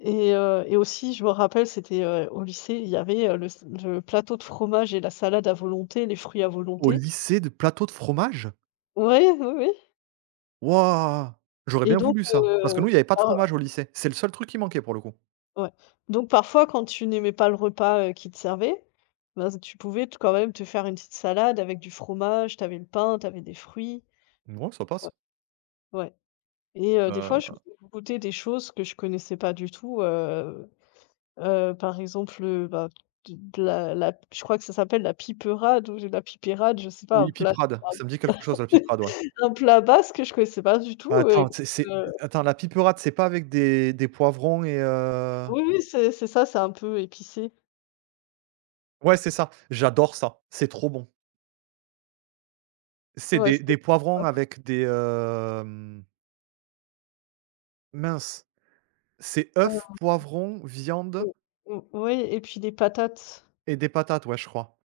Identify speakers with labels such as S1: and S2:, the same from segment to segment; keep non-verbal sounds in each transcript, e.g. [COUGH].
S1: Et heu, et aussi, je me rappelle, c'était, heu, au lycée, il y avait, heu, le s le plateau de fromages et la salade à volonté, les fruits à
S2: Au
S1: volonté.
S2: lycée? De plateau de fromages?
S1: Ouais, oui, oui.
S2: Waouh! J'aurais
S1: Et
S2: bien
S1: donc
S2: voulu ça, parce que,
S1: heu,
S2: nous, il y avait pas de
S1: en
S2: fromage au lycée. C'est le seul truc qui manquait pour le coup.
S1: Ouais, donc parfois, quand tu n'aimais pas le repas, heu, qu'ils te servaient, ben, tu pouvais quand même te faire une petite salade avec du fromage, tu avais le pain, tu avais des fruits.
S2: Non, ça passe.
S1: Ouais. Ouais, et heu, des fois je
S2: Heu
S1: je goûtais des choses que je connaissais pas du tout, heu heu, par exemple, heu, ben, de de la la je crois que ça s'appelle la piperade ou je la pipérade, je sais pas, un
S2: Oui,
S1: plat de
S2: piperade, ça me dit quelque
S1: [UNINTELLIGIBLE]
S2: chose, la piperade, ouais.
S1: [LAUGHS] un plat basque que je connaissais pas du tout,
S2: Heu,
S1: heu, et
S2: attends,
S1: que,
S2: c'est c'est
S1: heu
S2: attends, la piperade, c'est pas avec des des poivrons et heu?
S1: Oui, oui, c'est c'est ça, c'est un peu épicé.
S2: Ouais, c'est ça! J'adore ça! C'est trop bon! C'est
S1: Ouais,
S2: des
S1: c'est
S2: des poivrons,
S1: [UNINTELLIGIBLE]
S2: avec des, hem mince, c'est
S1: Hem,
S2: œuf, poivron, viande
S1: mmh mh, oui et puis des patates.
S2: et des patates, ouais, je crois.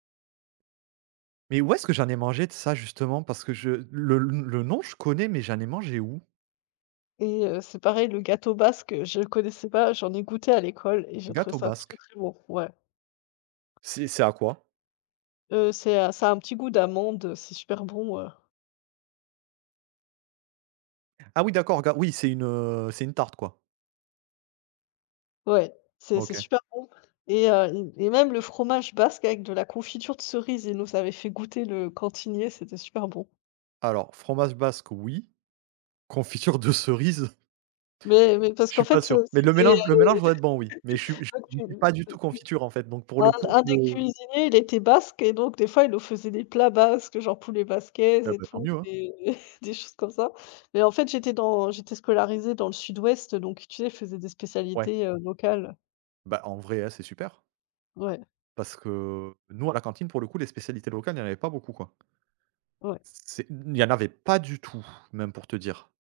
S2: Mais où est-ce que j'en ai mangé de ça, justement? Parce que je le n le nom, je connais, mais j'en ai mangé où?
S1: Et heu, c'est pareil, le gâteau basque, je connaissais pas, j'en ai goûté à l'école et j'ai trouvé
S2: Gâteau
S1: ça très
S2: basque?
S1: très bon, ouais.
S2: C'est c'est à quoi?
S1: Heu, c'est à ça a un petit goût d'amande, c'est super bon, heu.
S2: Ah oui, d'accord, ga oui, c'est une, heu, c'est une tarte, quoi?
S1: Ouais, c'est c'est
S2: OK.
S1: super bon, et hem, et même le fromage basque, avec de la confiture de cerises, il nous avait fait goûter le cantinier. C'était super bon.
S2: Alors, fromage basque, oui, confiture de cerise?
S1: Mais mais parce
S2: Je
S1: qu'en
S2: suis pas
S1: fait, heu,
S2: sûr, mais le
S1: c'était
S2: mélange le mélange doit être bon oui, mais je suis je suis pas
S1: [UNINTELLIGIBLE]
S2: du tout
S1: [LAUGHS] [UNINTELLIGIBLE]
S2: confiture, en fait, donc pour
S1: un
S2: le coup
S1: un
S2: je
S1: des cuisiniers, il était basque et donc des fois, il nous faisait des plats basques, genre poulet basquaise
S2: Eh
S1: et
S2: ben, tant
S1: tout,
S2: mieux, hein.
S1: et des choses comme ça, mais en fait, j'étais dans j'étais scolarisée dans le sud-ouest donc tu sais, ils faisaient des
S2: Ouais.
S1: spécialités, heu, locales.
S2: Ben, en vrai, heu, c'est super.
S1: Ouais.
S2: Parce que, nous, à la cantine, pour le coup, les spécialités locales, il y en avait pas beaucoup quoi.
S1: Ouais.
S2: C'est il n'y en avait pas du tout, même, pour te dire.